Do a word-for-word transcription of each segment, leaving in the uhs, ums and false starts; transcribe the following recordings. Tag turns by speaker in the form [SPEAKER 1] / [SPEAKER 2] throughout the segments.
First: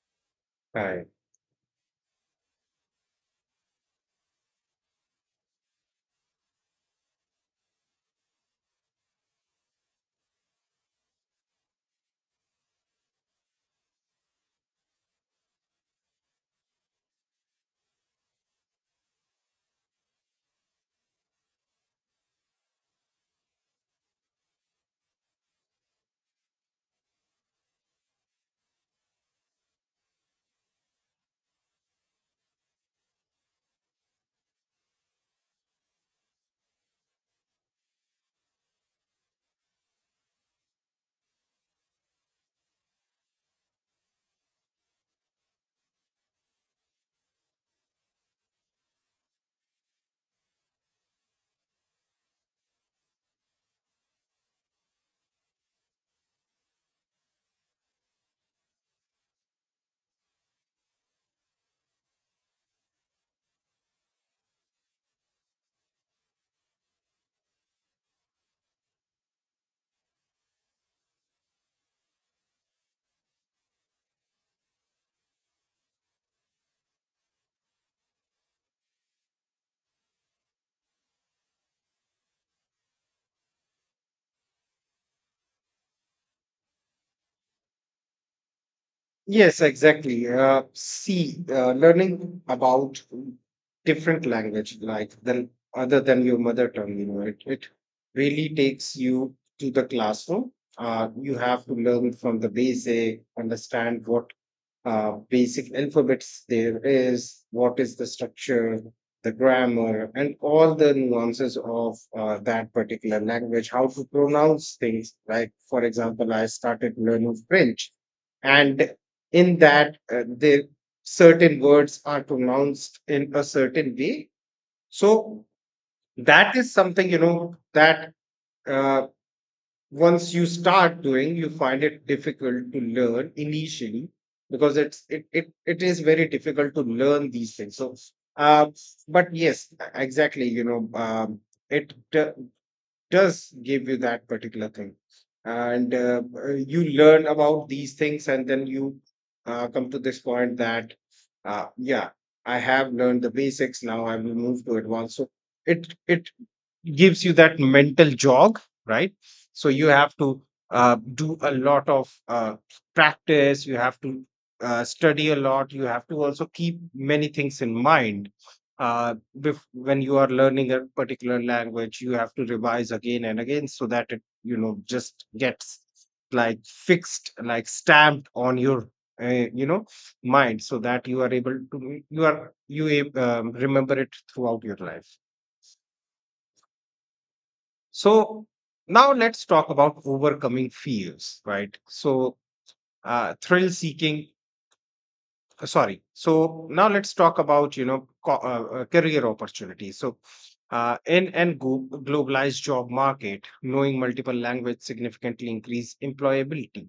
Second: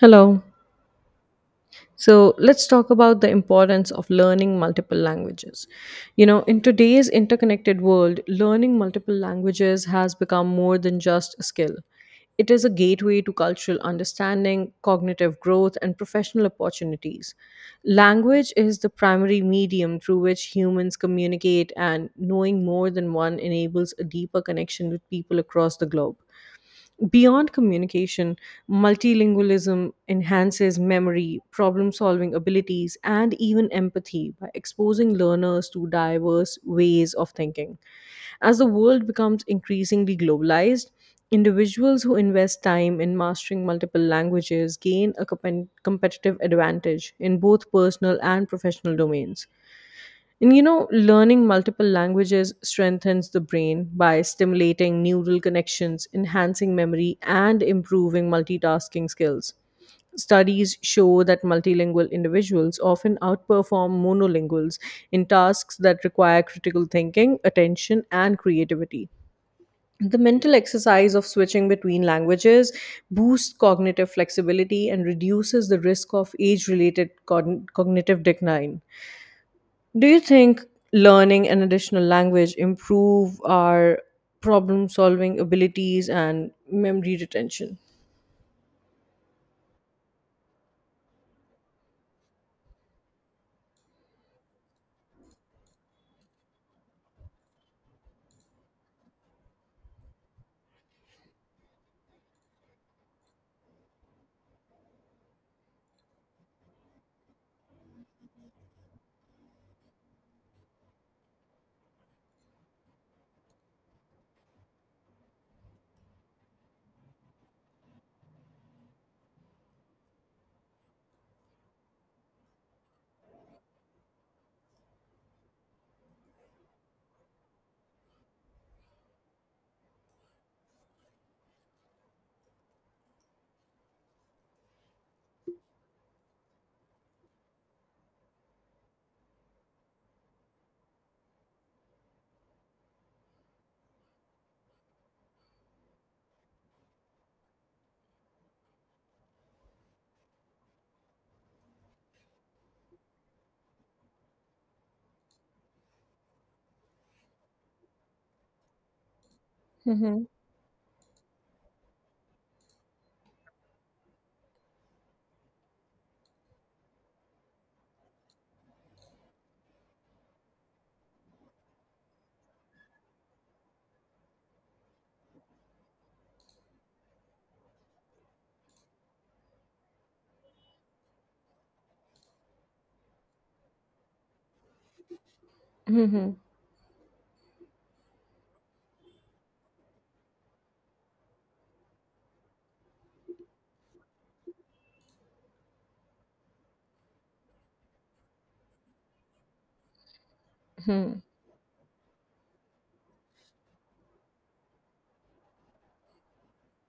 [SPEAKER 1] Hello.
[SPEAKER 2] five
[SPEAKER 1] So let's talk about the importance of learning multiple languages. You know, in today's interconnected world, learning multiple languages has become more than just a skill. It is a gateway to cultural understanding, cognitive growth, and professional opportunities. Language is the primary medium through which humans communicate, and knowing more than one enables a deeper connection with people across the globe. Beyond communication, multilingualism enhances memory, problem solving abilities, and even empathy by exposing learners to diverse ways of thinking. As the world becomes increasingly globalized, individuals who invest time in mastering multiple languages gain a compen- competitive advantage in both personal and professional domains. And you know, learning multiple languages strengthens the brain by stimulating neural connections, enhancing memory, and improving multitasking skills. Studies show that multilingual individuals often outperform monolinguals in tasks that require critical thinking, attention, and creativity. The mental exercise of switching between languages boosts cognitive flexibility and reduces the risk of age related cognitive decline. Do you think learning an additional language improve our problem solving abilities and memory retention?
[SPEAKER 2] Yes, exactly. Uh, see, uh, learning about different language, like than other than your mother tongue, you know, it, it really takes you to the classroom. Uh, you have to learn from the basic, understand what uh, basic alphabets there is, what is the structure, the grammar, and all the nuances of uh, that particular language, how to pronounce things. Like, for example, I started learning French and in that uh, the certain words are pronounced in a certain way, so that is something you know that uh, once you start doing, you find it difficult to learn initially because it's it it, it is very difficult to learn these things. So uh, but yes, exactly, you know um, it uh, does give you that particular thing. And uh, uh, you learn about these things, and then you uh, come to this point that uh, yeah, I have learned the basics, now I will move to advanced. So it it gives you that mental jog, right? So you have
[SPEAKER 1] Mm-hmm.
[SPEAKER 2] to uh, do a lot of uh, practice, you have to uh, study a lot, you have to also keep many things in mind. Uh, bef- when you are learning a particular language, you have to revise again and again so that it, you know, just gets like fixed, like stamped on your, uh, you know, mind, so that you are able to, you are, you ab- um, remember it throughout your life.
[SPEAKER 1] Mm-hmm.
[SPEAKER 2] So now let's talk about overcoming fears, right? So uh, thrill seeking. uh, Sorry. So now let's talk about you know co- uh, uh, career opportunities. So uh, in and globalized job market, knowing multiple language significantly increase employability.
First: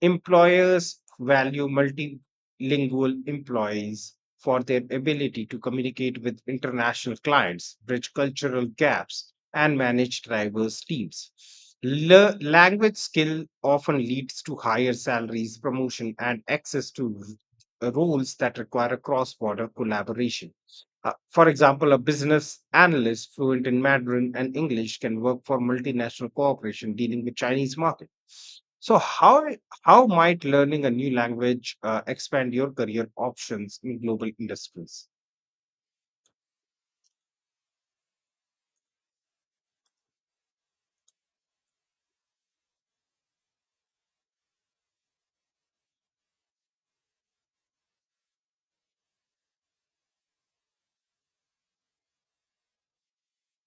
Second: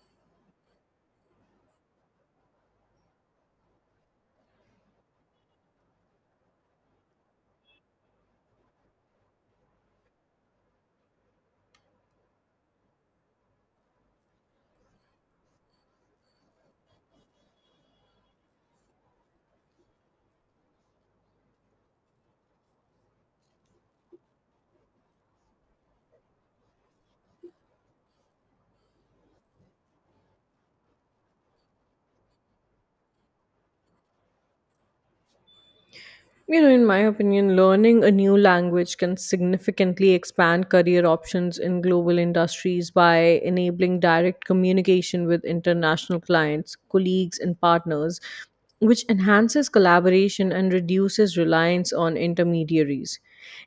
[SPEAKER 2] Employers value multilingual employees for their ability to communicate with international clients, bridge cultural gaps, and manage diverse teams. Le- language skill often leads to higher salaries, promotion, and access to r- roles that require cross border collaboration. Uh, for example, a business analyst fluent in Mandarin and English can work for multinational corporation dealing with Chinese market. So, how how might learning a new language uh, expand your career options in global industries?
[SPEAKER 1] You know, in my opinion, learning a new language can significantly expand career options in global industries by enabling direct communication with international clients, colleagues, and partners, which enhances collaboration and reduces reliance on intermediaries.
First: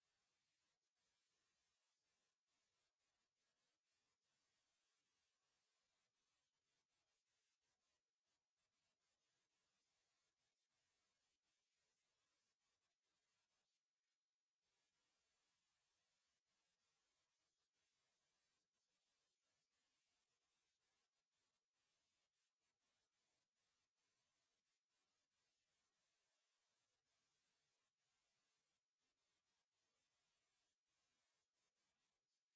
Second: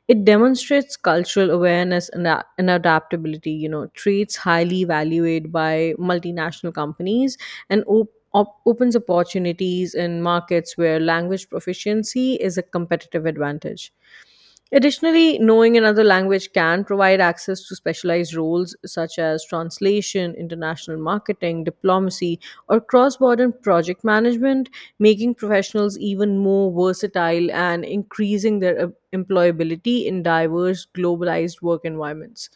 [SPEAKER 1] It demonstrates cultural awareness and, a- and adaptability, you know, traits highly valued by multinational companies and op- op- opens opportunities in markets where language proficiency is a competitive advantage. Additionally, knowing another language can provide access to specialized roles such as translation, international marketing, diplomacy, or cross border project management, making professionals even more versatile and increasing their uh, employability in diverse, globalized work environments.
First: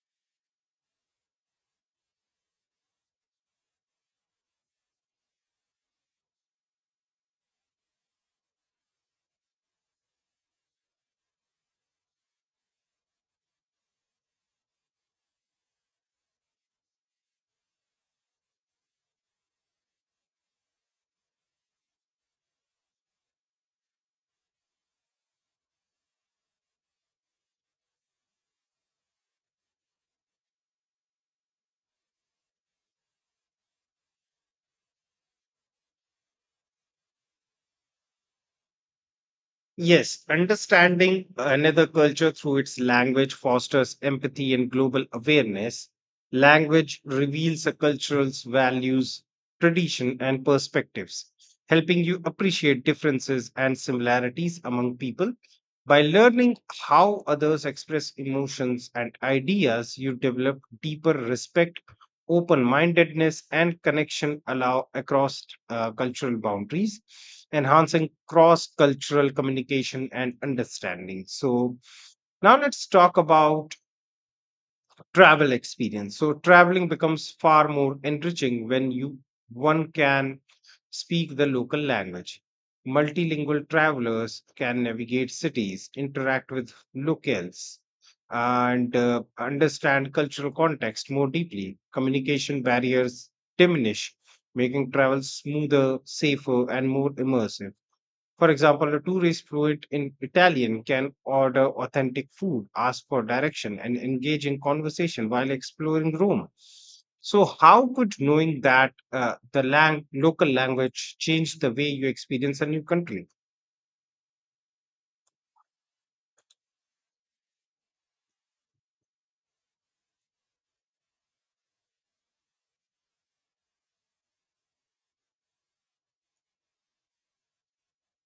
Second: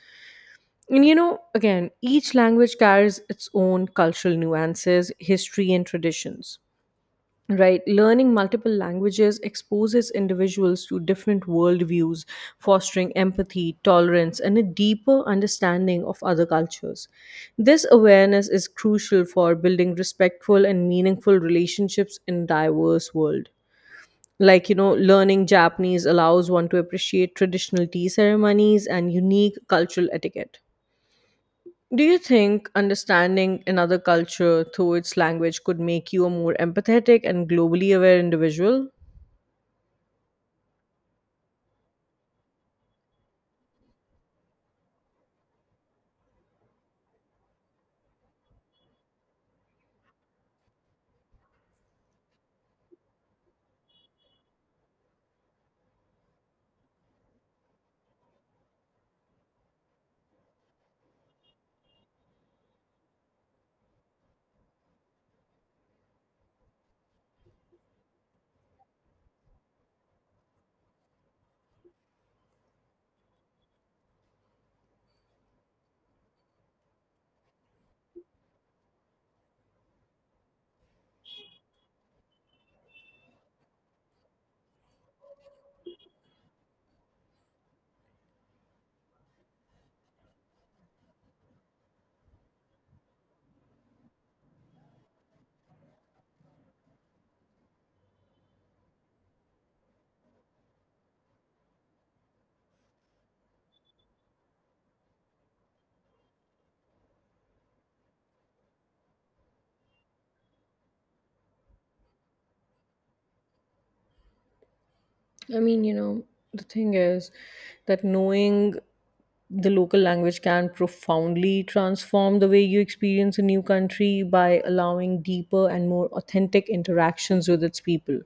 [SPEAKER 1] And you know, again, each language carries its own cultural nuances, history, and traditions. Right, learning multiple languages exposes individuals to different worldviews, fostering empathy, tolerance, and a deeper understanding of other cultures. This awareness is crucial for building respectful and meaningful relationships in diverse world. Like, you know, learning Japanese allows one to appreciate traditional tea ceremonies and unique cultural etiquette. Do you think understanding another culture through its language could make you a more empathetic and globally aware individual?
[SPEAKER 2] Yes, understanding another culture through its language fosters empathy and global awareness. Language reveals a cultural's values, tradition, and perspectives, helping you appreciate differences and similarities among people. By learning how others express emotions and ideas, you develop deeper respect, open mindedness, and connection allow across uh, cultural boundaries, enhancing cross cultural communication and understanding. So now let's talk about travel experience. So traveling becomes far more enriching when you one can speak the local language. Multilingual travelers can navigate cities, interact with locals, and uh, understand cultural context more deeply. Communication barriers diminish, making travel smoother, safer, and more immersive. For example, a tourist fluent in Italian can order authentic food, ask for direction, and engage in conversation while exploring Rome. So, how could knowing that uh, the lang- local language change the way you experience a new country?
[SPEAKER 1] I mean, you know, the thing is that knowing the local language can profoundly transform the way you experience a new country by allowing deeper and more authentic interactions with its people.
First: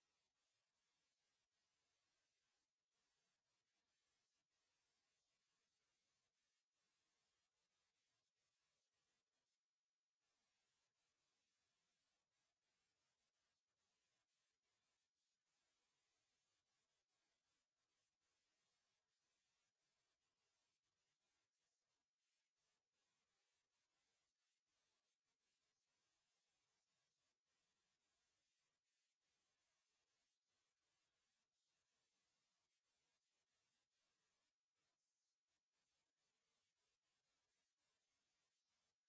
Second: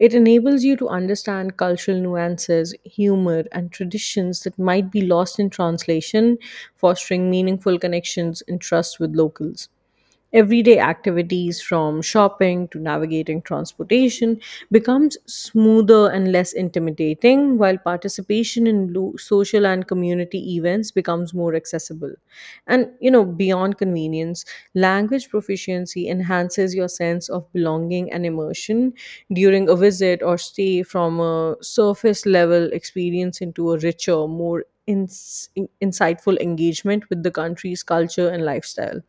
[SPEAKER 1] It enables you to understand cultural nuances, humor, and traditions that might be lost in translation, fostering meaningful connections and trust with locals. Everyday activities from shopping to navigating transportation becomes smoother and less intimidating while participation in lo- social and community events becomes more accessible. And you know, beyond convenience, language proficiency enhances your sense of belonging and immersion during a visit or stay from a surface level experience into a richer, more ins- in- insightful engagement with the country's culture and lifestyle.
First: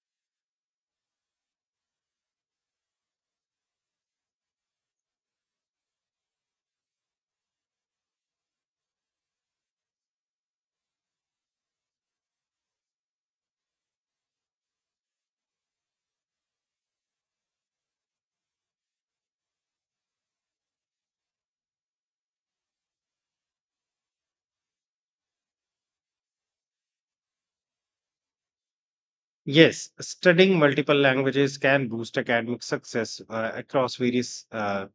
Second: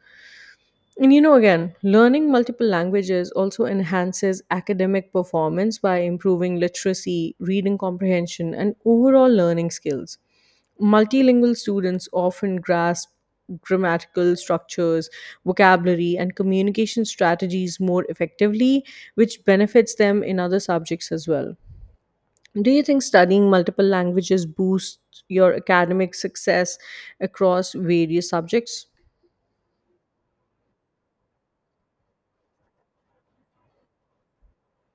[SPEAKER 1] And you know, again, learning multiple languages also enhances academic performance by improving literacy, reading comprehension, and overall learning skills. Multilingual students often grasp grammatical structures, vocabulary, and communication strategies more effectively, which benefits them in other subjects as well. Do you think studying multiple languages boosts your academic success across various subjects?
[SPEAKER 2] Yes, studying multiple languages can boost academic success uh, across various uh,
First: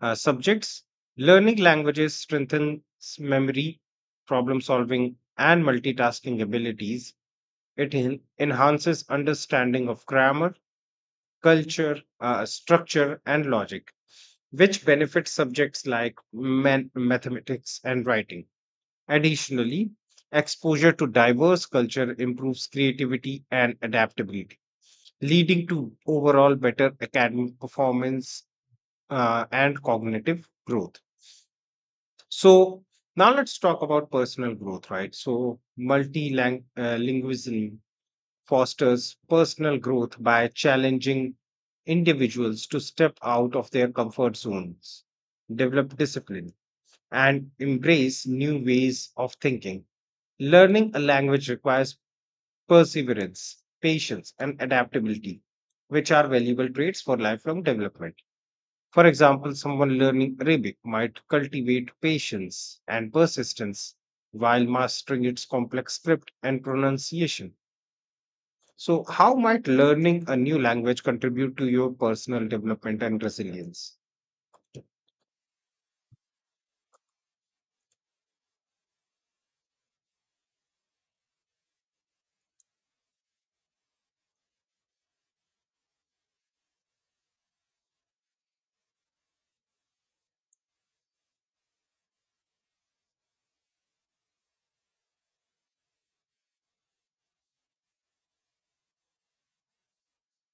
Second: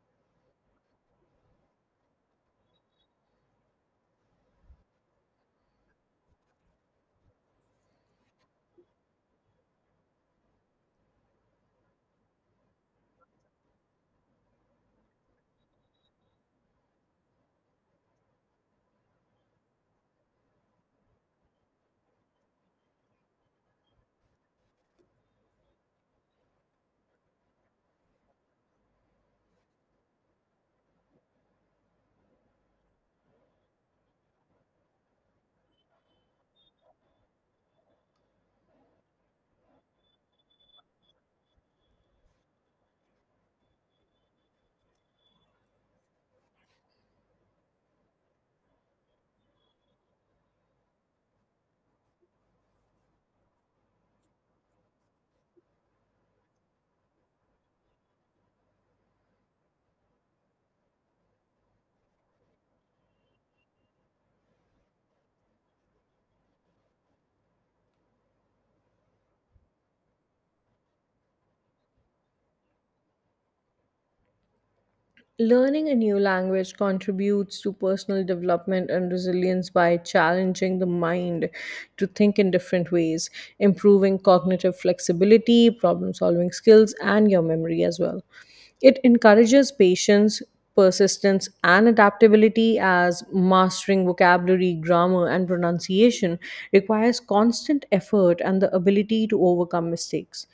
[SPEAKER 2] uh, subjects. Learning languages strengthens memory, problem solving, and multitasking abilities. It en- enhances understanding of grammar, culture, uh, structure, and logic, which benefits subjects like man- mathematics and writing. Additionally, exposure to diverse culture improves creativity and adaptability, leading to overall better academic performance uh, and cognitive growth. So, now let's talk about personal growth, right? So, multilingualism fosters personal growth by challenging individuals to step out of their comfort zones, develop discipline, and embrace new ways of thinking. Learning a language requires perseverance, patience, and adaptability, which are valuable traits for lifelong development. For example, someone learning Arabic might cultivate patience and persistence while mastering its complex script and pronunciation. So, how might learning a new language contribute to your personal development and resilience?
[SPEAKER 1] Learning a new language contributes to personal development and resilience by challenging the mind to think in different ways, improving cognitive flexibility, problem solving skills, and your memory as well. It encourages patience, persistence, and adaptability as mastering vocabulary, grammar, and pronunciation requires constant effort and the ability to overcome mistakes.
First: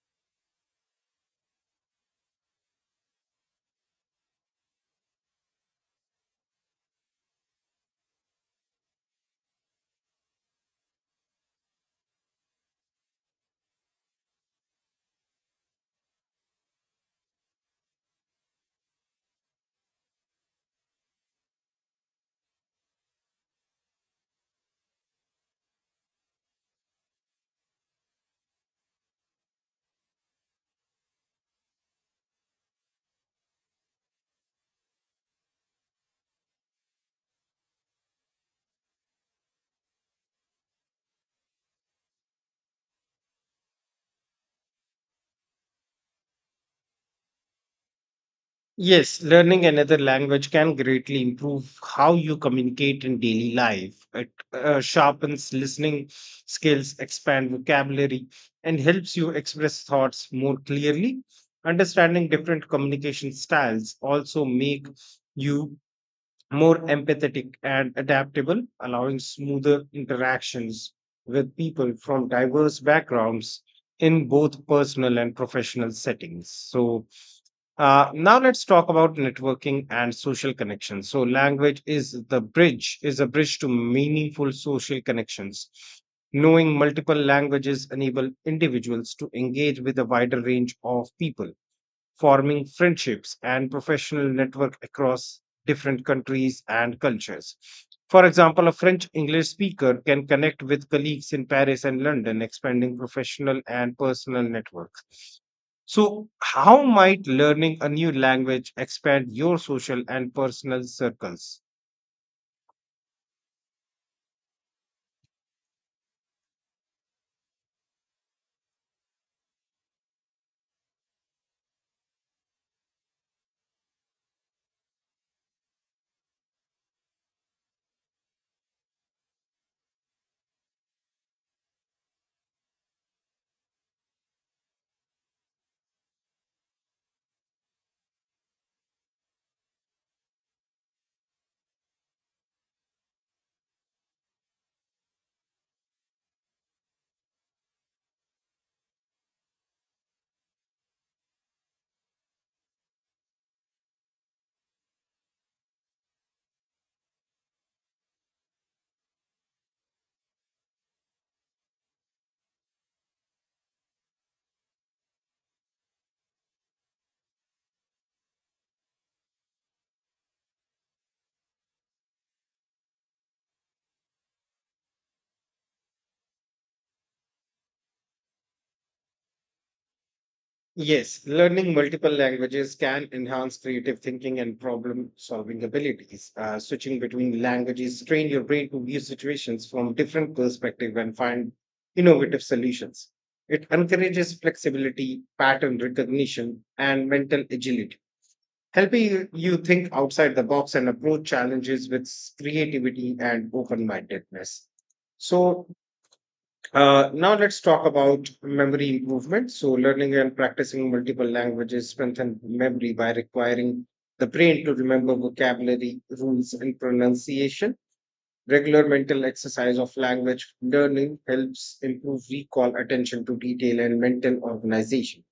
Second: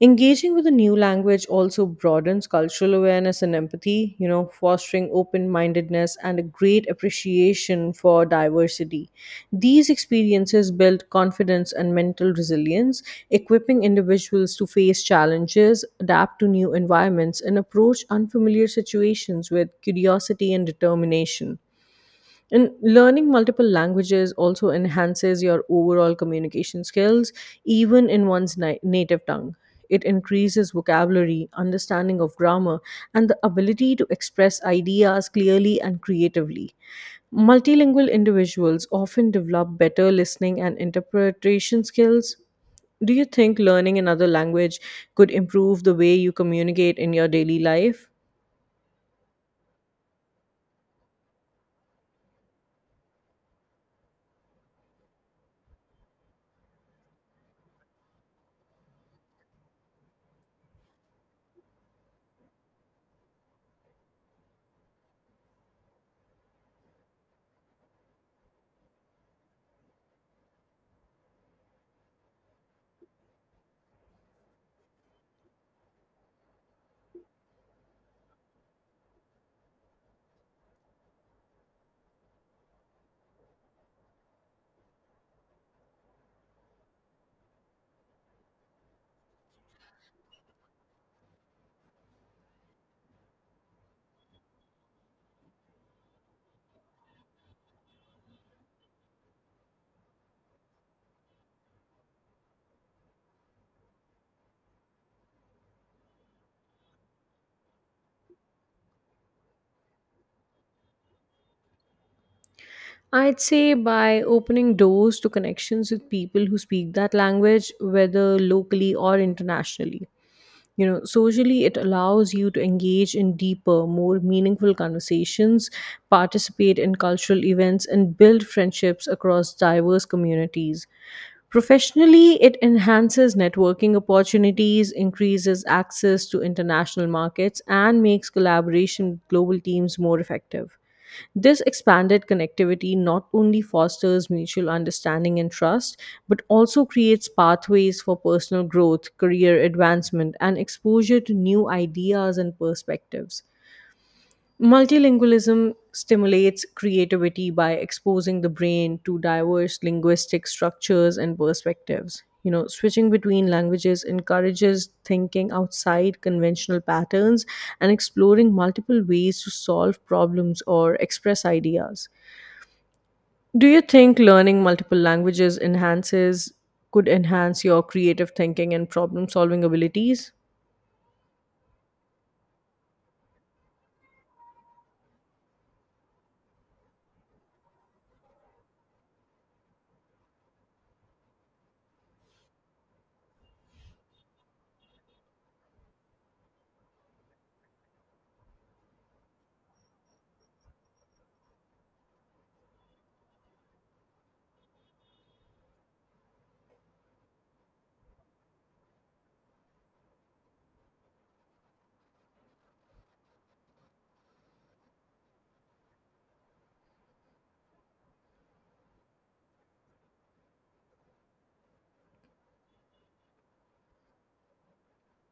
[SPEAKER 1] Engaging with a new language also broadens cultural awareness and empathy. You know, fostering open mindedness and a great appreciation for diversity. These experiences build confidence and mental resilience, equipping individuals to face challenges, adapt to new environments, and approach unfamiliar situations with curiosity and determination. And learning multiple languages also enhances your overall communication skills, even in one's ni- native tongue. It increases vocabulary, understanding of grammar, and the ability to express ideas clearly and creatively. Multilingual individuals often develop better listening and interpretation skills. Do you think learning another language could improve the way you communicate in your daily life?
[SPEAKER 2] Yes, learning another language can greatly improve how you communicate in daily life. It uh, sharpens listening skills, expand vocabulary, and helps you express thoughts more clearly. Understanding different communication styles also make you more empathetic and adaptable, allowing smoother interactions with people from diverse backgrounds in both personal and professional settings. So, uh, now let's talk about networking and social connections. So, language is the bridge, is a bridge to meaningful social connections. Knowing multiple languages enable individuals to engage with a wider range of people, forming friendships and professional network across different countries and cultures. For example, a French English speaker can connect with colleagues in Paris and London, expanding professional and personal networks. So, how might learning a new language expand your social and personal circles?
[SPEAKER 1] I'd say by opening doors to connections with people who speak that language, whether locally or internationally. You know, socially, it allows you to engage in deeper, more meaningful conversations, participate in cultural events, and build friendships across diverse communities. Professionally, it enhances networking opportunities, increases access to international markets, and makes collaboration with global teams more effective. This expanded connectivity not only fosters mutual understanding and trust, but also creates pathways for personal growth, career advancement, and exposure to new ideas and perspectives. Multilingualism stimulates creativity by exposing the brain to diverse linguistic structures and perspectives. You know, switching between languages encourages thinking outside conventional patterns and exploring multiple ways to solve problems or express ideas. Do you think learning multiple languages enhances could enhance your creative thinking and problem solving abilities?
[SPEAKER 2] Yes, learning multiple languages can enhance creative thinking and problem-solving abilities. Uh, switching between languages train your brain to view situations from different perspectives and find innovative solutions. It encourages flexibility, pattern recognition, and mental agility, helping you you think outside the box and approach challenges with s- creativity and open-mindedness. So, uh, now let's talk about memory improvement. So learning and practicing multiple languages strengthen memory by requiring the brain to remember vocabulary, rules, and pronunciation. Regular mental exercise of language learning helps improve recall, attention to detail, and mental organization.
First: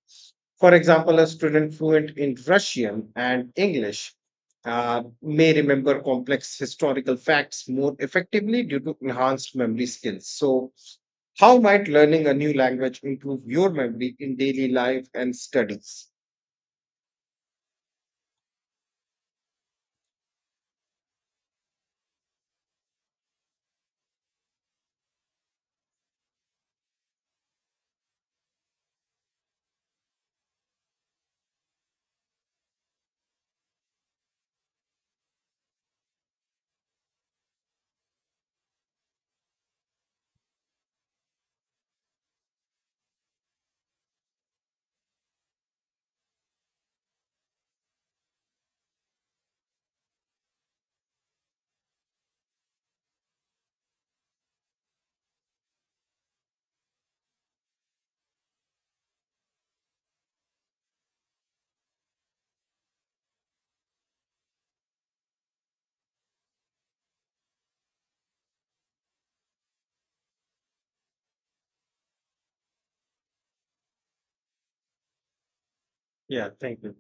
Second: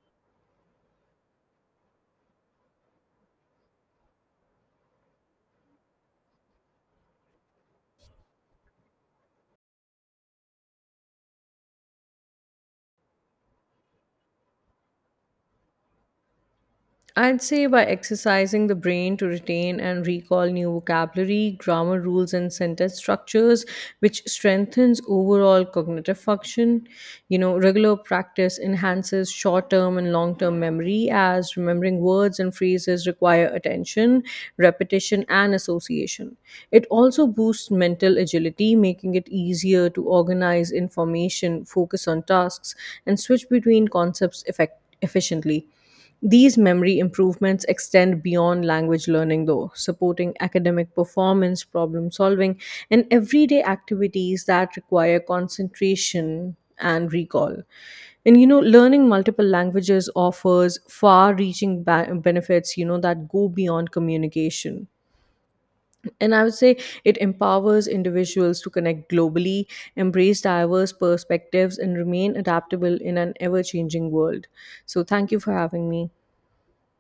[SPEAKER 2] For example, a student fluent in Russian and English uh, may remember complex historical facts more effectively due to enhanced memory skills. So how might learning a new language improve your memory in daily life and studies?
[SPEAKER 1] I'd say by exercising the brain to retain and recall new vocabulary, grammar rules, and sentence structures, which strengthens overall cognitive function. You know, regular practice enhances short term and long term memory as remembering words and phrases require attention, repetition, and association. It also boosts mental agility, making it easier to organize information, focus on tasks, and switch between concepts effectively efficiently. These memory improvements extend beyond language learning, though, supporting academic performance, problem solving, and everyday activities that require concentration and recall. And you know, learning multiple languages offers far reaching ba- benefits, you know, that go beyond communication. And I would say it empowers individuals to connect globally, embrace diverse perspectives, and remain adaptable in an ever changing world. So, thank you for having me.
[SPEAKER 2] Yeah, thank you.